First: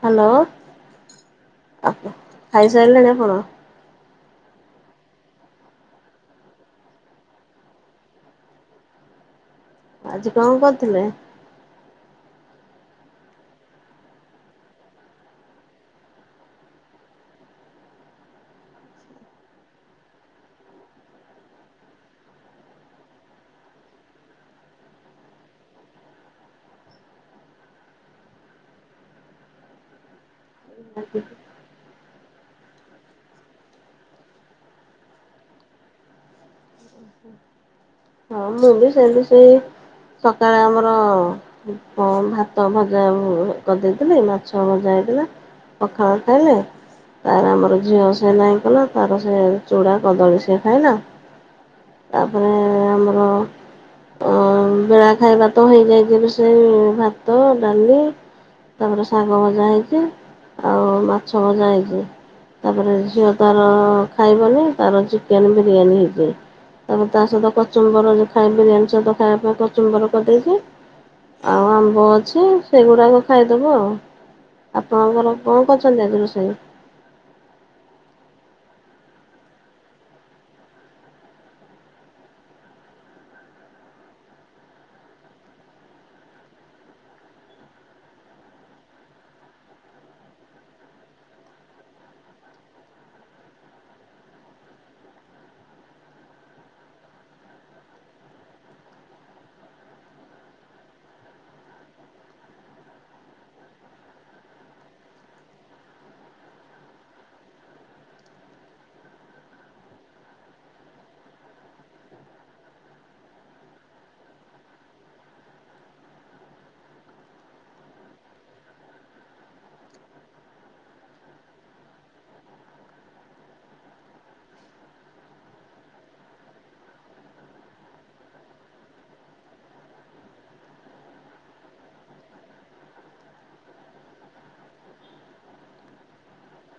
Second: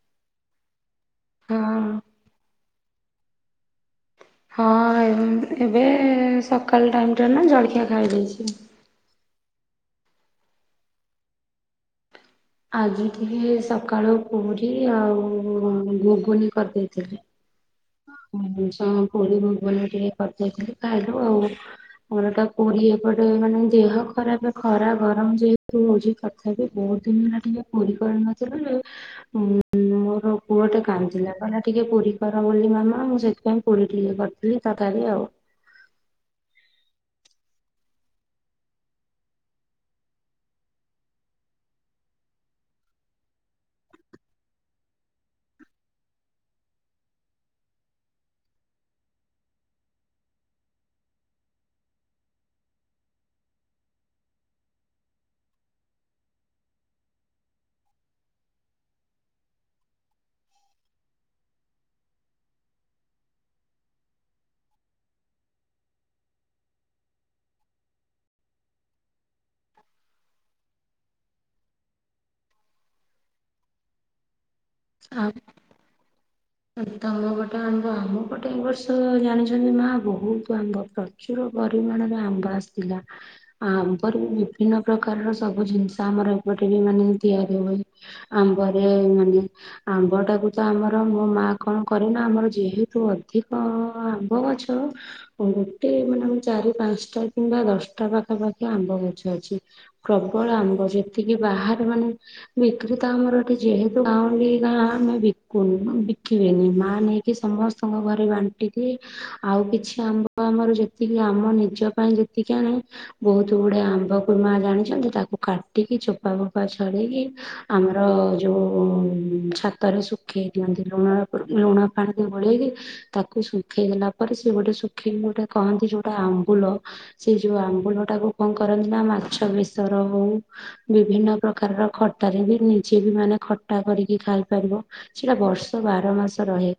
Hello ହଁ ଆ ଖାଇସାରିଲେଣି ଆପଣ? ହଁ ଏବ ଏବେ ସକାଳ ଟାଇମ୍ ଟା ନା ଜଳଖିଆ ଖାଇ ଦେଇଛି। ଆଜି କଣ କରୁଥିଲେ? ଆଜି ଟିକେ ସକାଳୁ ପୁରୀ ଆଉ ଘୁଗୁନି କରିଦେଇଥିଲି। [unintelligible] କରିଦେଇଥିଲୁ ଖାଇଲୁ ଆଉ। ପରଟା ପୁରି ଏପଟେ ମାନେ ଦେହ ଖରାପ ଖରା ଗରମ ଯେହେତୁ ହଉଛି। ଖ [unintelligible] ବହୁତ ଦିନ ହେଲା ଟିକେ ପୁରୀ କରିନଥିଲୁ। ଯେ ଉଁ ମୋଁ ମୋର ପୁଅ ଟା କାନ୍ଦିଲା କହିଲା ଟିକେ ପୁରୀ କର ର ବୋଲି ମାମା ମୁଁ ସେଥିପାଇଁ ପୁରୀ ଟିକେ କରିଥିଲି ତରକାରି ଆଉ। ହଁ ମୁଁ ବି ସେମିତି ସେଇ ସକାଳେ ଆମର ହଁ ଭାତ ଭଜା ଉଁ କରିଦେଇଥିଲି ମାଛ ଭଜା ହେଇଥିଲା। ପଖାଳ ଖାଇଲେ। ତାର ଆମର ଝିଅ ସେ ନାହିଁ କଲା ତାର ସେ ଚୁଡ଼ା କଦଳୀ ସେ ଖାଇଲା। ତା ପରେ ଆମର ଅଁ ବେଳା ଖାଇବା ତ ହେଇଯାଇଛି ସେଇ ଭାତ ଡାଲି ତାପରେ ଶାଗ ଭଜା ହେଇଛି ଆଉ ମାଛ ଭଜା ହେଇଛି। ତାପରେ ଝିଅ ତାର ଖାଇବନି ତାର ଚିକେନ ବିରିୟାନୀ ହେଇଛି। ତାପରେ ତା ସହିତ କଚୁମ୍ବର ରେ ଖାଏ ବିରିୟାନୀ ସହିତ ଖାଇବା ପାଇଁ କଚୁମ୍ବର କରିଦେଇଛି। ଆଉ ଆମ୍ବ ଅଛି ସେଗୁଡ଼ାକ ଖାଇଦେବୁ ଆଉ। ଆପଣଙ୍କର ଆଉ କଣ କରୁଛନ୍ତି ଆଜି ରୋଷେଇ? ତମ ପଟେ ଆମ୍ବ ଆମ ପଟେ ଏ ବର୍ଷ ଜାଣିଛନ୍ତି ନାଁ ବହୁତ ଆମ୍ବ ଫ ପ୍ରଚୁର ପରିମାଣରେ ଆମ୍ବ ଆସିଥିଲା। ଆମ୍ବ ରୁ ବିଭିନ୍ନ ପ୍ରକାରର ସବୁ ଜିନିଷ ଆମର ଏପଟେ ବି ମାନେ ତିଆରି ହୁଏ। ଆମ୍ବରେ ମାନେ ଆମ୍ବ ଟାକୁ ତ ଆମର ମୋ ମା କଣ କରେନା ଆମର ଯେହେତୁ ଅଧିକ ଆମ୍ବ ଗଛ ଗୋଟେ ମାନେ ଚାରି ପାଞ୍ଚଟା କିମ୍ବା ଦଶଟା ପାଖାପାଖି ଆମ୍ବ ଗଛ ଅଛି। ପ୍ରବଳ ଆମ୍ବ ଯେତିକି ବାହାରେ ମାନେ ବିକ୍ରି ତ ଆମର ଏଠି ଯେହେତୁ ଗାଉଁଲି ଗାଁ ଆମେ ବିକୁନୁ ବିକ କି ବେନି ମା ନେଇକି ସମସ୍ତଙ୍କ ଘରେ ବାଣ୍ଟି ଦିଏ ଆଉ କିଛି ଆମ୍ବ ଆମର ଯେତିକି ଆମ ନିଜ ପାଇଁ ଯେତିକି ଆଣେ ବହୁତ ଗୁଡେ ଆମ୍ବକୁ ମା ଜାଣିଛନ୍ତି ତାକୁ କାଟିକି ଚୋପା ଫୋପା ଛଡ଼େଇକି ଆମର ଯୋଉ ଛାତରେ ଶୁଖେଇ ଦିଅନ୍ତି। [unintelligible] ଲୁଣ ପାଣି ରେ ଗୋଳେଇଲି। ତାକୁ ଶୁଖେଇ ଦେଲା ପରେ ସିଏ ଗୋଟେ ସୁଖିକି ଗୋଟେ କହନ୍ତି ଯୋଉଟା ଆମ୍ବୁଲ। ସେ ଯୋଉ ଆମ୍ବୁଲ ଟାକୁ କଣ କରନ୍ତି ନା ମାଛ ବେସର ହଉ ବିଭିନ୍ନ ପ୍ରକାରର ଖଟାରେ ବି ନିଜେ ବି ମାନେ ଖଟା କରିକି ଖାଇପାରିବ ସେଟା ବର୍ଷ ବାର ମାସ ରହେ।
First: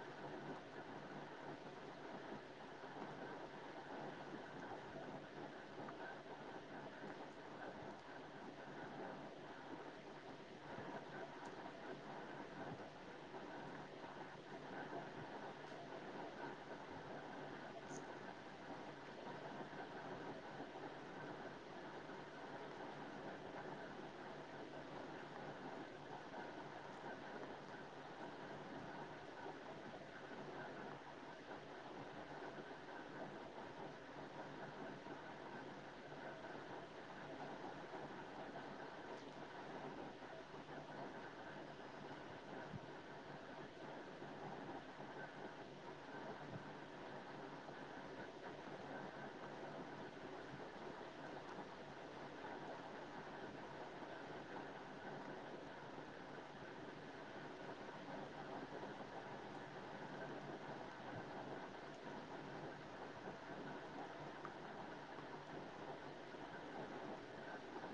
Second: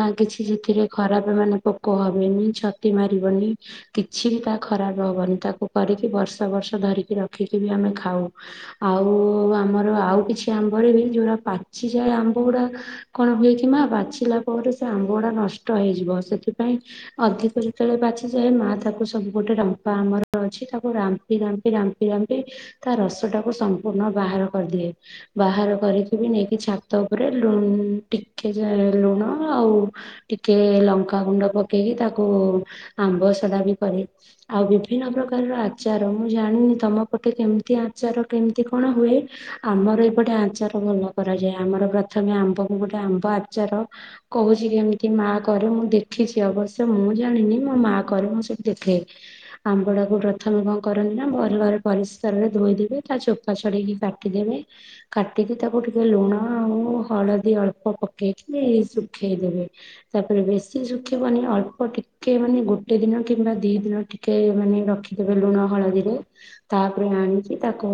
ନା କିଛି ସେଥିରେ ଖରାପ ମାନେ ପୋକ ହବନି ଛତି ମାରିବନି। କିଛି ହି ତା ଖରାପ ହବନି ତାକୁ କରିକି ବର୍ଷ ବର୍ଷ ଧରିକି ରଖିକି ବି ଆମେ ଖାଉ। ଆଉ ଆମର ଆଉ କିଛି ଆମ୍ବରେ ବି ଯୋଉଗୁରା ପାଚି ଯାଏ ଆମ୍ବ ଗୁଡା କଣ ହୁଏକି ମା ପାଚିଲା ପରେ ସେ ଆମ୍ବ ଗୁଡ଼ାକ ନଷ୍ଟ ହେଇଯିବ ସେଥିପାଇଁ ଅଧିକ ଯେତେବେଳେ ପାଚିଯାଏ ମା ତାକୁ ସବୁ ଗୋଟେ ଢମ୍ପା ଆମର ଅଛି ତାକୁ ରା ମ୍ପି ରାମ୍ପି ରାମ୍ପି ରାମ୍ପି ତା ରସଟାକୁ ସମ୍ପୂର୍ଣ୍ଣ ବାହାର କରିଦିଏ। ବାହାର କରିକିବି ନେଇକି ଛାତ ଉପରେ ଲୁ ଟିକେ ଯା ଲୁଣ ଆଉ ଟିକେ ଲଙ୍କା ଗୁଣ୍ଡ ପକେଇକି ତାକୁ ଆମ୍ବସଡା ବି କରେ। ଆଉ ବିଭିନ୍ନ ପ୍ରକାରର ଆଚାର ମୁଁ ଜାଣିନି ତମ ପଟେ କେମିତି ଆଚାର କେମିତି କଣ ହୁଏ। ଆମର ଏପଟେ ଆଚାର ଭଲ କରାଯାଏ ଆମର ପ୍ରଥମେ ଆମ୍ବକୁ ଗୋଟେ ଆମ୍ବ ଆଚାର। କହୁଛି କେମିତି ମା କରେ ମୁଁ ଦେଖିଛି ଅବଶ୍ୟ ମୁଁ ଜାଣିନି ମୋ ମା କରେ ମୁଁ ସେଠି ଦେଖେ। ଆମ୍ବ ଟାକୁ ପ୍ରଥମେ କଣ କରନ୍ତି ନା ମୋର ଘରେ ପରିସ୍କାରରେ ଧୋଇଦବେ ତା ଚୋପ୍ ପା ଛଡେଇ କି କାଟିଦେବେ କାଟିକି ତାକୁ ଟିକେ ଲୁଣ ଆଉ ହଳ ଦି ଅଳ୍ପ ପକେଇକି ଶୁଖେଇଦେବେ ତାପରେ ବେଶି ଶୁଖେଇବନି ଅଳ୍ପ ଟି ଟିକ ମାନେ ଗୋଟେ ଦିନ କିମ୍ବା ଦି ଦିନ ଟିକେ ମାନେ ରଖିଦେବେ ଲୁଣ ହଳଦୀରେ। ତାପରେ ଆଣିକି ତାକୁ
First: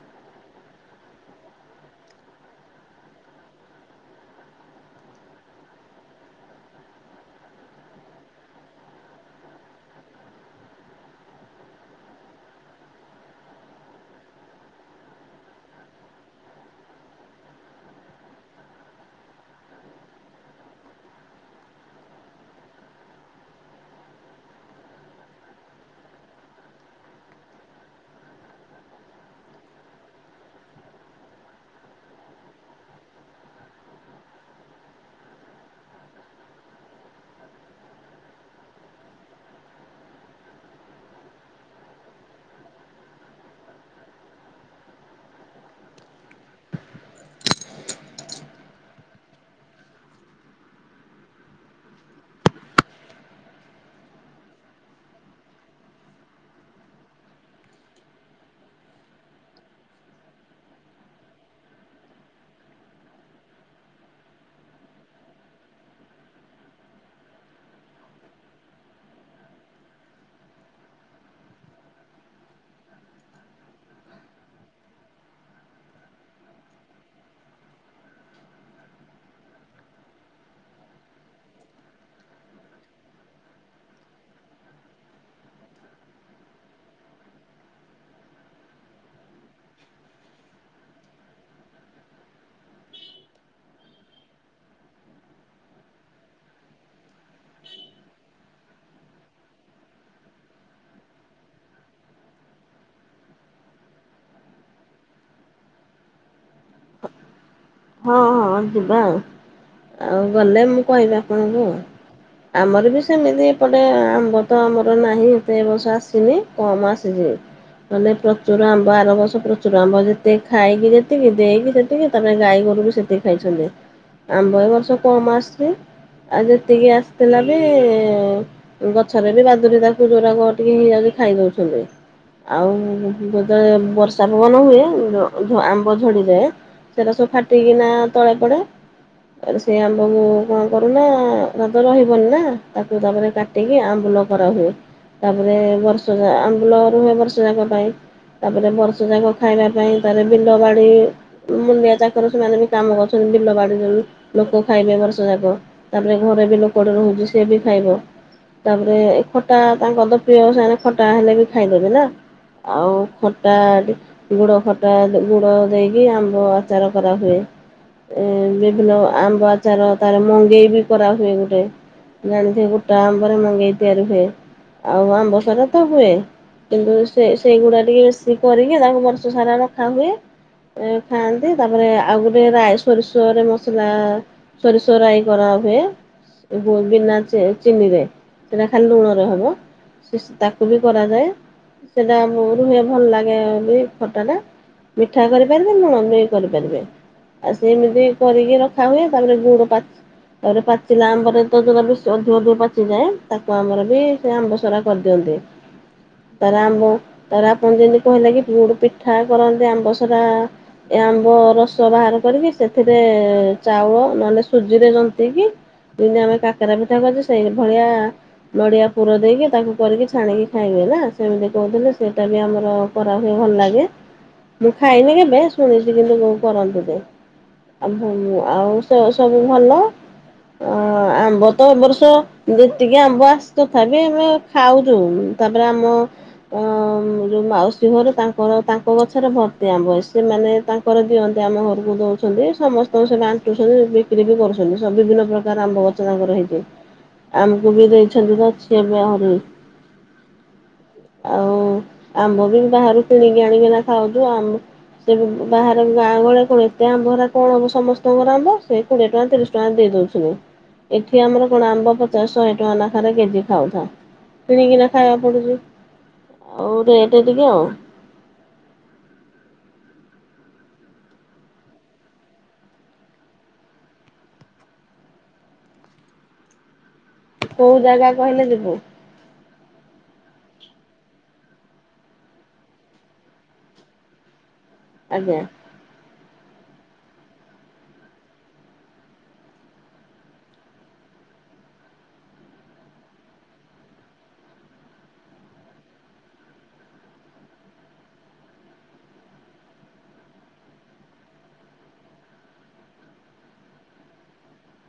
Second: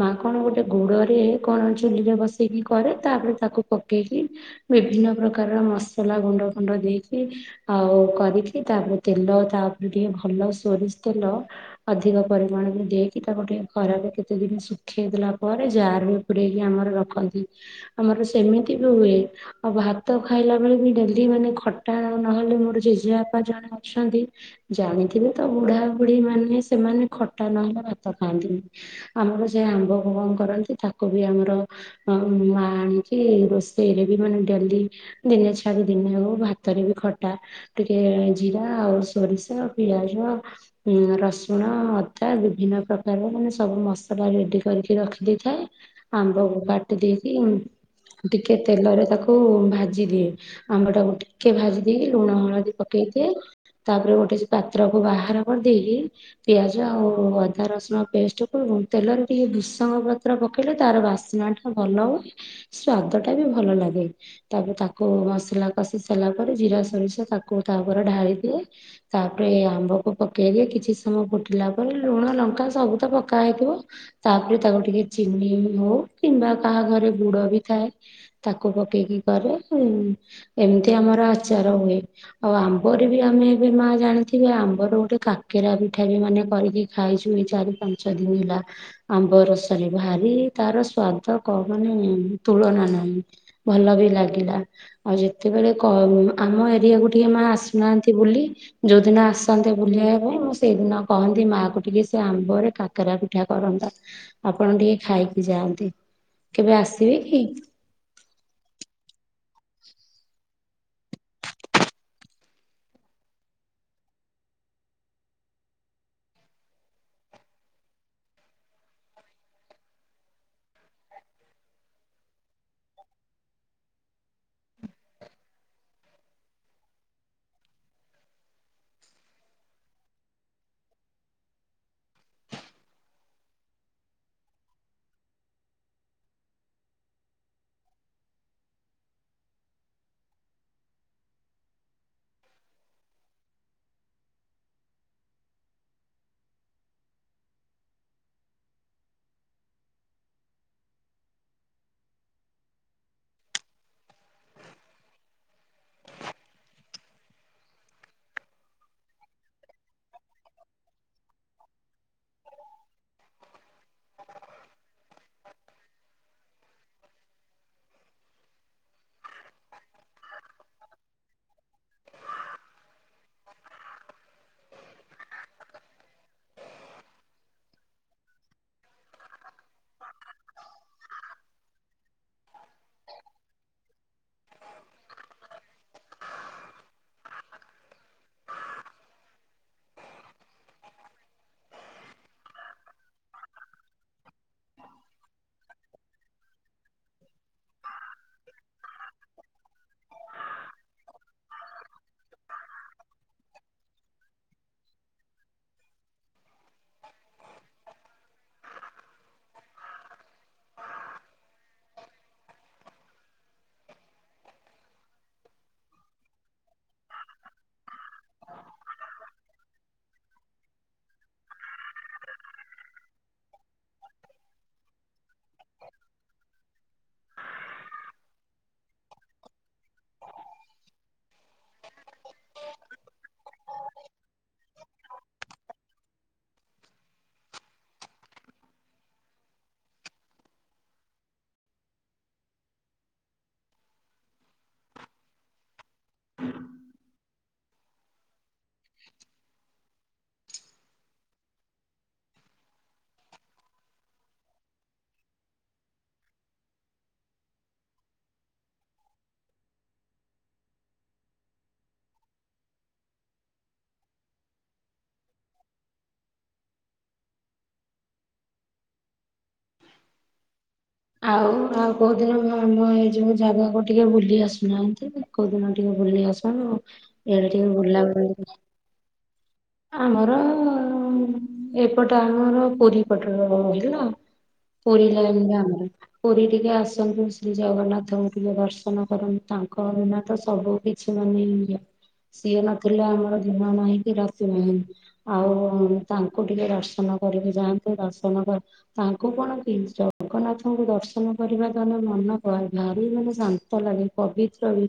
ମା କଣ ଗୋଟେ ଗୁଡରେ କଣ ଚୁଲିରେ ବସେଇକି କରେ ତାପରେ ତାକୁ ପକେଇକି ବିଭିନ୍ନ ପ୍ରକାରର ମସଲା ଗୁଣ୍ଡ ଫୁଣ୍ଡ ଦେଇକି ଆଉ କରିକି ତାପରେ ତେଲ ତାପରେ ଟିକେ ଭଲ ସୋରିଷ ତେଲ ଅଧିକ ପରିମାଣରେ ଦେଇକି ତାକୁ ଟିକେ ଖରାରେ କେତେ ଦିନି ଶୁଖେଇ ଦେଲା ପରେ ଯାରରେ ପୁରେଇକି ଆମର ରଖନ୍ତି। ଆମର ସେମିତି ବି ହୁଏ। ଆଉ ଭାତ ଖାଇଲା ବେଳେ ବି ଡେଲି ମାନେ ଖଟା ନହେଲେ ମୋର ଜେଜେବାପା ଜଣେ ଅଛନ୍ତି। ଜାଣିଥିବେ ତ ବୁଢାବୁଢୀ ମାନେ ସେମାନେ ଖଟା ନହେଲେ ଭାତ ଖାଆନ୍ତିନି। ଆମର ଯେ ଆମ୍ବକୁ କଣ କରନ୍ତି ତାକୁ ବି ଆମର ମା ମାଆ ଆଣିକି ରୋଷେଇରେ ବି ମାନେ ଡେଲି ଦିନେ ଛାଡି ଦିନେ ହବ ଭାତରେ ବି ଖଟା। ଟିକେ ଜିରା ଆଉ ସୋରିଷ ପିଆଜ। ରସୁଣ ଅଦା ବିଭିନ୍ନ ପ୍ରକାରର ମାନେ ସବୁ ମସଲା ରେଡ଼ି କରିକି ରଖିଦେଇଥାଏ। ଆମ୍ବକୁ କାଟି ଦେଇକି ଟିକେ ତେଲରେ ତାକୁ ଭାଜିଦିଏ। ଆମ୍ବ ଟାକୁ ଟିକେ ଭାଜି ଦେଏ ଲୁଣ ହଳଦୀ ପକେଇ ଦିଏ। ତାପରେ ଗୋଟେ ପାତ୍ର କୁ ବାହାର କରିଦେଇକି ପିଆଜ ଆଉ ଅଦା ରସୁଣ ପେଷ୍ଟକୁ ତେଲରେ ଟିକେ ଭୃସଙ୍ଗ ପତ୍ର ପକେଇଲେ ତାର ବାସନାଟା ଭଲ ହୁଏ ସ୍ଵାଦ ଟା ବି ଭଲ ଲାଗେ। ତାପରେ ତାକୁ ମସଲା କଷି ସାରିଲା ପରେ ଜିରା ସୋରିଷ ତାକୁ ତାପରେ ଢାଳି ଦିଏ। ତାପରେ ଆମ୍ବକୁ ପକେଇକି କିଛି ସମୟ ଫୁଟିଲା ପରେ ଲୁଣ ଲଙ୍କା ସବୁ ତ ପକା ହେଇଥିବ। ତାପରେ ତାକୁ ଟିକେ ଚିନି ହଉ କିମ୍ବା କାହା ଘରେ ଗୁଡ ବି ଥାଏ ତାକୁ ପକେଇକି କରେ ଏମିତି ଆମର ଆଚାର ହୁଏ। ଆଉ ଆମ୍ବରେ ବି ଆମେ ଏବେ ମା ଜାଣିଥିବେ ଆମ୍ବର ଗୋଟେ କାକେରା ପିଠା ବି ମାନେ କରିକି ଖାଇଛୁ ଏଇ ଚାରି ପାଞ୍ଚ ଦିନ ହେଲା। ଆମ୍ବ ରସରେ ଭାରି ତାର ସ୍ଵାଦ କହନି। ତୁଳନା ନାହିଁ ଭଲ ବି ଲାଗିଲା ଆଉ ଯେତେବେଳେ କ ଆମ ଏରିଆକୁ ଟିକେ ମା ଆସୁନାହାନ୍ତି ବୁଲି। ଯୋଉଦିନ ଆସନ୍ତେ ବୁଲିବାକୁ ସେଇଦିନ କହନ୍ତି ମା କୁ ଟିକେ ସେ ଆମ୍ବ ରେ କାକେରା ପିଠା କରନ୍ତା। ଆପଣ ଟିକେ ଖାଇକି ଯାଆନ୍ତେ। କେବେ ଆସିବେ କି? ହଁ ହଁ ଯିବା ଆଉ ଆଉ ଗଲେ ମୁଁ କହିବି ଆପଣଙ୍କୁ। ଆମର ବି ସେମିତି ଏପଟେ ଆମ୍ବ ତ ଆମର ନାହିଁ ଏତେ ଏ ବର୍ଷ ଆସିନି କମ ଆସିଛି। ମାନେ ପ୍ରଚୁର ଆମ୍ବ ଆର ବର୍ଷ ପ୍ରଚୁର ଆମ୍ବ ଯେତେ ଖାଇକି ଯେତିକି ଦେଇକି ଯେତିକି ତା ଗାଈ ଗୋରୁ ବି ସେତିକି ଖାଇଛନ୍ତି ଆମ୍ବ ଏ ବର୍ଷ କମ ଆସିଚି। ଆ ଯେତିକି ଆସିଥିଲା ବି ଗଛରେ ବି ବାଦୁୁରୀ ତାକୁ ଜୋଉରାକ ଟିକେ ଇଏ ହେଇଯାଉଚି ଖାଇ ଦଉଚନ୍ତି। ଆଉ ଯେତେବେଳେ ବର୍ଷା ପବନ ହୁଏ ଜୋଉ ଜୋ ଆମ୍ବ ଝଡ଼ିଯାଏ। ସେରା ସବୁ ଫାଟିକିନା ତଳେ ପଡେ। ସେ ଆମ୍ବକୁ କଣ କରୁନା ସେରା ତ ରହିବନି ନା ତାକୁ ତାପରେ କା କାଟିକି ଆମ୍ବୁଲ କରାହୁଏ ତାପରେ ବର୍ଷ ଯାଏ ଆମ୍ବୁଲ ରୁହେ ବର୍ଷ ଯାକ ପାଇଁ। ତାପରେ ବର୍ଷ ଯାକ ଖାଇବା ପାଇଁ ତାରେ ବିଲ ବାଡ଼ି ମୁଲିଆ ଚାକର ସେମାନେ ବି କାମ କରୁଛନ୍ତି ବିଲ ବାଡି ଯୋଉ ଲୋକ ଖାଇବେ ବର୍ଷ ଯାକ। ତାପରେ ଘରେ ବି ଲୋକଟେ ରହୁଛି ସଏ ବି ଖାଇବ। ତାପରେ ଏ ଖଟା ତାଙ୍କ ତ ପ୍ରିୟ ସେମାନେ ଖଟା ହେଲେ ବି ଖାଇଦେବେ ନା। ଆଉ ଖଟା ଟି ଗୁଡ଼ ଖଟା ଗୁଡ଼ ଦେଇକି ଆମ୍ବ ଆଚାର କରାହୁଏ। ଏ ବିଭିନ୍ନ ଆମ୍ବ ଆଚାର ତାର ମଙ୍ଗେଇ ବି କରାହୁଏ ଗୋଟେ। ଜାଣିଥିଵ ଗୋଟା ଆମ୍ବରେ ମଗେଇ ତିଆରି ହୁଏ ଆଉ ଆମ୍ବ ସଡା ତ ହୁଏ। କିନ୍ତୁ ସେ ସେଇଗୁଡା ଟିକେ ବେଶୀ କରିକି ତାକୁ ବର୍ଷ ସାରା ରଖା ହୁଏ ଖାଆନ୍ତି। ତାପରେ ଆଉ ଗୋଟେ ରାଇ ସୋରିଷରେ ମସଲା ସୋରିଷ ରାଇ କରା ହୁଏ। ବିନା ଚିନିରେ ସେରା ଖାଲି ଲୁଣରେ ହବ। ତାକୁ ବି କରାଯାଏ। ସେଟା ରୁହେ ଭଲ ଲାଗେ ବି ଖଟାଟା ମିଠା କରିପାରିବେ ଲୁଣ ମେ କରିପାରିବେ ଆଉ ସେମିତି କରିକି ରଖା ହୁଏ ତାପରେ ଗୁଡ ପାଚ ତାପରେ ପାଚିଲା ଆମ୍ବରେ ତ ଯୋଆ ବିଷ ଅଧିକ ଅଧିକ ପାଚିଯାଏ ତାକୁ ଆମର ବି ସେ ଆମ୍ବ ସଡା କରିଦିଅନ୍ତି। ଁ [unintelligible] ତାର ଆମ୍ବ ତାର ଆପଣ ଯେମିତି କହିଲେ କି ପୋଡ ପିଠା କରନ୍ତି ଆମ୍ବ ସରା। ଏ ଆମ୍ବ ରସ ବାହାର କରିକି ସେଥିରେ ଚାଉଳ ନହେଲେ ସୁଜିରେ ଯନ୍ତକି ଯେମିତି ଆମେ କାକରା ପିଠା କରୁଛୁ ସେଇ ଭଳିଆ ନଡ଼ିଆ ପୁର ଦେଇକି ତାକୁ କରିକି ଛାଣିକି ଖାଇବେ ନା ସେମିତି କହୁଥିଲେ ସେଟା ବି ଆମର କରା ହୁଏ ଭଲ ଲାଗେ ମୁଁ ଖାଇନି କେବେ ଶୁଣିଛି କିନ୍ତୁ ବୋଉ କରନ୍ତି ଯେ। ଆଉ ସେ ସବୁ ଭଲ ଆମ୍ବ ତ ଏବ ବର୍ଷ ଯେତିକି ଆମ୍ବ ଆସ୍‌ ତଥାପି ଆମେ ଖାଉଛୁ ତାପରେ ଆମ ଅ ଯୋଉ ମାଉସୀ ଘରେ ତାଙ୍କର ତାଙ୍କ ଗଛରେ ଭର୍ତ୍ତି ଆମ୍ବ ଆସ୍ ସେମାନେ ତାଙ୍କର ଦିଅନ୍ତି ଆମ ଘରକୁ ଦଉଛନ୍ତି ସମସ୍ତଙ୍କୁ ସେ ବାଣ୍ଟୁଛନ୍ତି ବିକ୍ରି ବି କରୁଛନ୍ତି ସବୁଦିନ ପ ତାର ଆମ୍ବ ଗଛ ତାଙ୍କର ହେଇଛି ଆମକୁ ବି ଦେଇଛନ୍ତି ତ ସିଏ ବି ଆହୁରି ଆଉ ଆମ୍ବ ବି ବାହାରୁ କିଣିକି ଆଣିକିନା ଖାଉଛୁ ଆମ୍ବ ସେଏ ବି ବାହାର ଗାଁ ଗଳେ କଣ ଏତେ ଆମ୍ବରେ କଣ ହବ ସମସ୍ତଙ୍କର ଆମ୍ବ ସେ କୋଡିଏ ଟଙ୍କା ତିରିଶ ଟଙ୍କାରେ ଦେଇ ଦୋଉଚନ୍ତି ଏଠି ଆମର କଣ ଆମ୍ବ ପଚାଶ ଶହେ ଟଙ୍କା ନାଖାରେ କେଜି ଖାଉଥା। କିଣିକିନା ଖାଇବାକୁ ପଡୁଛି ଆଉ ରେଟ ଟିକେ। ଆଉ ଆଉ କୋଉଦିନ ଆମ ଏଇ ଯୋଉ ଜାଗାକୁ ଟିକେ ବୁଲି ଆସୁନାହାନ୍ତି? କଉ ଦିନ ଟିକେ ବୁଲି ଆସୁନ୍ତୁ ଇଆଡେ ଟିକେ କୋଉ ବୁଲା ଜାଗା ବୁଲି କହିଲେ କିଛ୍ ଯିବୁ ଆମର। ଏପଟ ଆମର ପୁରୀ ପଟର ହେଲା ପୁରୀ ଆଜ୍ଞା ଲାଇନ୍ ର ଆମର। ପୁରୀ ଟିକେ ଆସନ୍ତୁ ଶ୍ରୀ ଜଗନ୍ନାଥଙ୍କୁ ଟିକେ ଦର୍ଶନ କରନ୍ତୁ ତାଙ୍କ ଵିନା ତ ସବୁ କି ଛି ମାନେ ନିଅ ସିଏ ନଥିଲେ ଆମର ଦିନ ନାହିଁ କି ରାତି ନାହିଁ। ଆଉ ତାଙ୍କୁ ଟିକେ ଦର୍ଶନ କରିକି ଯାଆନ୍ତୁ ଦର୍ଶନ କରି ତାଙ୍କୁ କଣ କି ଜଗନ୍ନାଥ। ତାଙ୍କୁ ଦର୍ଶନ କରିବା ଦ୍ଵାରା ମନ ବଳାଏ ଭାରି ମାନେ ଶାନ୍ତ ଲାଗେ ପବିତ୍ର ବି।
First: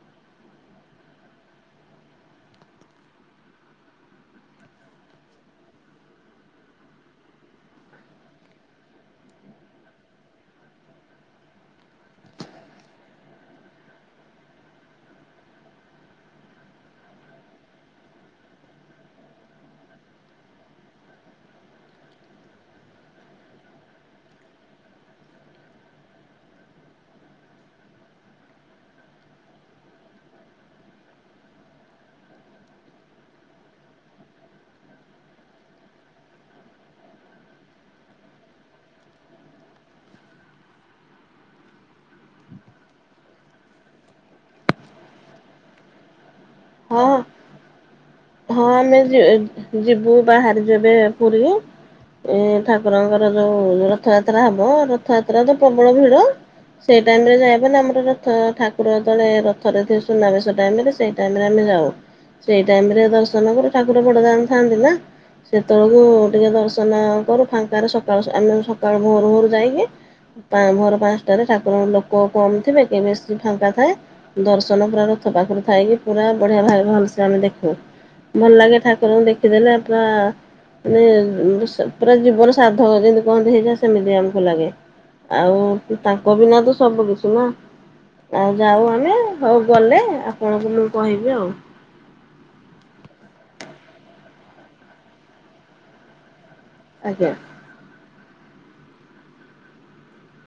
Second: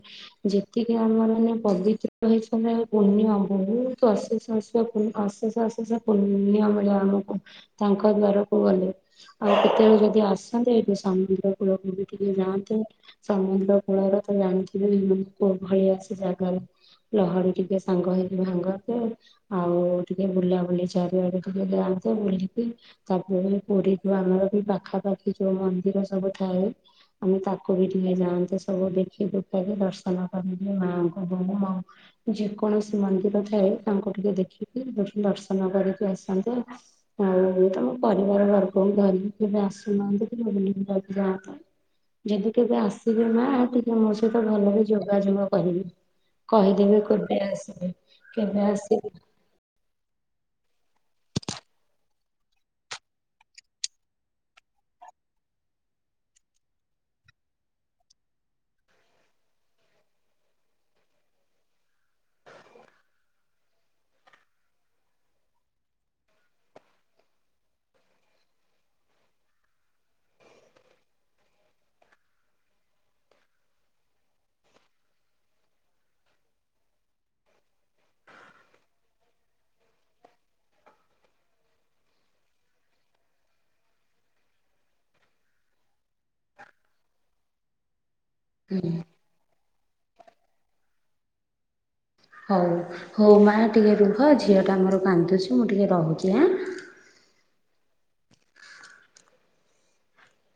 ଯେତିକି ଆମର ମାନ ପବିତ୍ର ହିସାବରେ ପୁଣ୍ୟ ବହୁତ ଅଶେଷ ଅଶେଷ ଅଶେଷ ଅଶେଷ ପୂନ୍ଯ ମିଳିବ ଆମକୁ ତାଙ୍କ ଦ୍ଵାରକୁ ଗଲେ। ଆଉ କେତେବେଳେ ଯଦି ଆସନ୍ତେ ଏଠି ସମୁଦ୍ର କୂଳକୁ ଟିକେ ଯାଆନ୍ତେ। ସମୁଦ୍ର କୂଳର ତ ଜାଣିଥିବେ ଲୋକ ଭୟ ଅଛି ଜାଗାରେ। ଲହଡି ଟିକେ ସାଙ୍ଗ ହେଇକି ଭାଙ୍ଗନ୍ତେ। ଆଉ ଟିକେ ବୁଲା ବୁଲି ଚାରିଆଡେ ଟିକେ ଯାଆନ୍ତେ ବୁଲିକି। ତାପରେ ପୁରୀ କୁ ଆମର ବି ପାଖାପାଖି ଯୋଉ ମନ୍ଦିର ସବୁ ଥାଏ। ଆମେ ତାକୁ ବି ଟିକେ ଯାଆନ୍ତେ ସବୁ ଦେଖି ଦୁଖାକି ଦର୍ଶନ କରନ୍ତେ ମାଆଙ୍କୁ ଯୋଉ ମଙ୍ଗଳା। ଯେକୌଣସି ମନ୍ଦିର ଥାଏ, ତାଙ୍କୁ ଟିକେ ଦେଖିକି ଦର୍ଶନ କରିକି ଆସନ୍ତି। ଆଉ ତମ ପରିବାର ବର୍ଗକୁ ଧରିକି କେବେ ଆସୁନାହାନ୍ତି, ଵୁଲି ବୁଲାକି ଯାଆନ୍ତ? ଯଦି କେବେ ଆସିବେ ନା ଟିକେ ମୋ ସହିତ ଭଲରେ ଯୋଗାଯୋଗ କରିବି। କହିଦେବି କେବେ ଆସିବେ? କେବେ ହଁଲୋ ଆସିବେ ଝିଅ, ଯିବୁ ବାହାରିକି ଏବେ ପୁରୀ। ଏ ଠାକୁରଙ୍କର ଯୋଉ ରଥଯାତ୍ରା ହବ, ରଥଯାତ୍ରା ତ ପ୍ରବଳ ଭିଡ। ସେଇ ଟାଇମ ରେ ଯାଇବ ନା, ଆମର ରଥ ଠାକୁରଳେ ରଥ ରେ ସୁନାବେ ସେ ଟାଇମ ରେ। ସେଇ ଟାଇମରେ ଆମେ ଯାଉ, ସେଇ ଟାଇମ ରେ ଦର୍ଶନ କରୁ, ଠାକୁର ବଡଦାମ ଥାଆନ୍ତି ନା। ସେତେବେଳକୁ ଟିକେ ଦର୍ଶନ କରୁ ଫାଙ୍କାରେ ସକାଳୁ ଆମେ ସକାଳୁ ଭୋରୁ ଭୋରୁ ଯାଇକି। ଭୋର ପାଞ୍ଚଟାରେ ଠାକୁରଙ୍କ ଲୋକ କମ ଥିବେ, ତ ବେଶୀ ଫାଙ୍କା ଥାଏ। ଦର୍ଶନ ପୁରା ରଥ ପାଖରୁ ଥାଇକି ପୁରା ବଢ଼ିଆ ଭାବେ ଭଲସ ଆମେ ଦେଖୁ। ଭଲ ଲାଗେ। ଠାକୁରଙ୍କୁ ଦେଖିଦେଲେ ପୁରା ମାନେ, ପୁରା ଜୀବନ ସାର୍ଥକ ଯେମିତି କହନ୍ତି ହେଇଯାଏ, ସେମିତି ଆମକୁ ଲାଗେ। ଆଉ ତାଙ୍କ ବିନା ସବୁ କିଛିନା। ଆଉ ଯାଉ ହୁଁ ଆମେ, ହଉ ଗଲେ ଆପଣଙ୍କୁ ମୁଁ କହିବି ଆଉ। ହଉ, ହଉ ମା ଟିକେ ରୁହ ଝିଅଟା ମୋର କାନ୍ଦୁଚି ମୁଁ ଟିକେ ରହୁଚି ଆଁ। ଆଜ୍ଞା।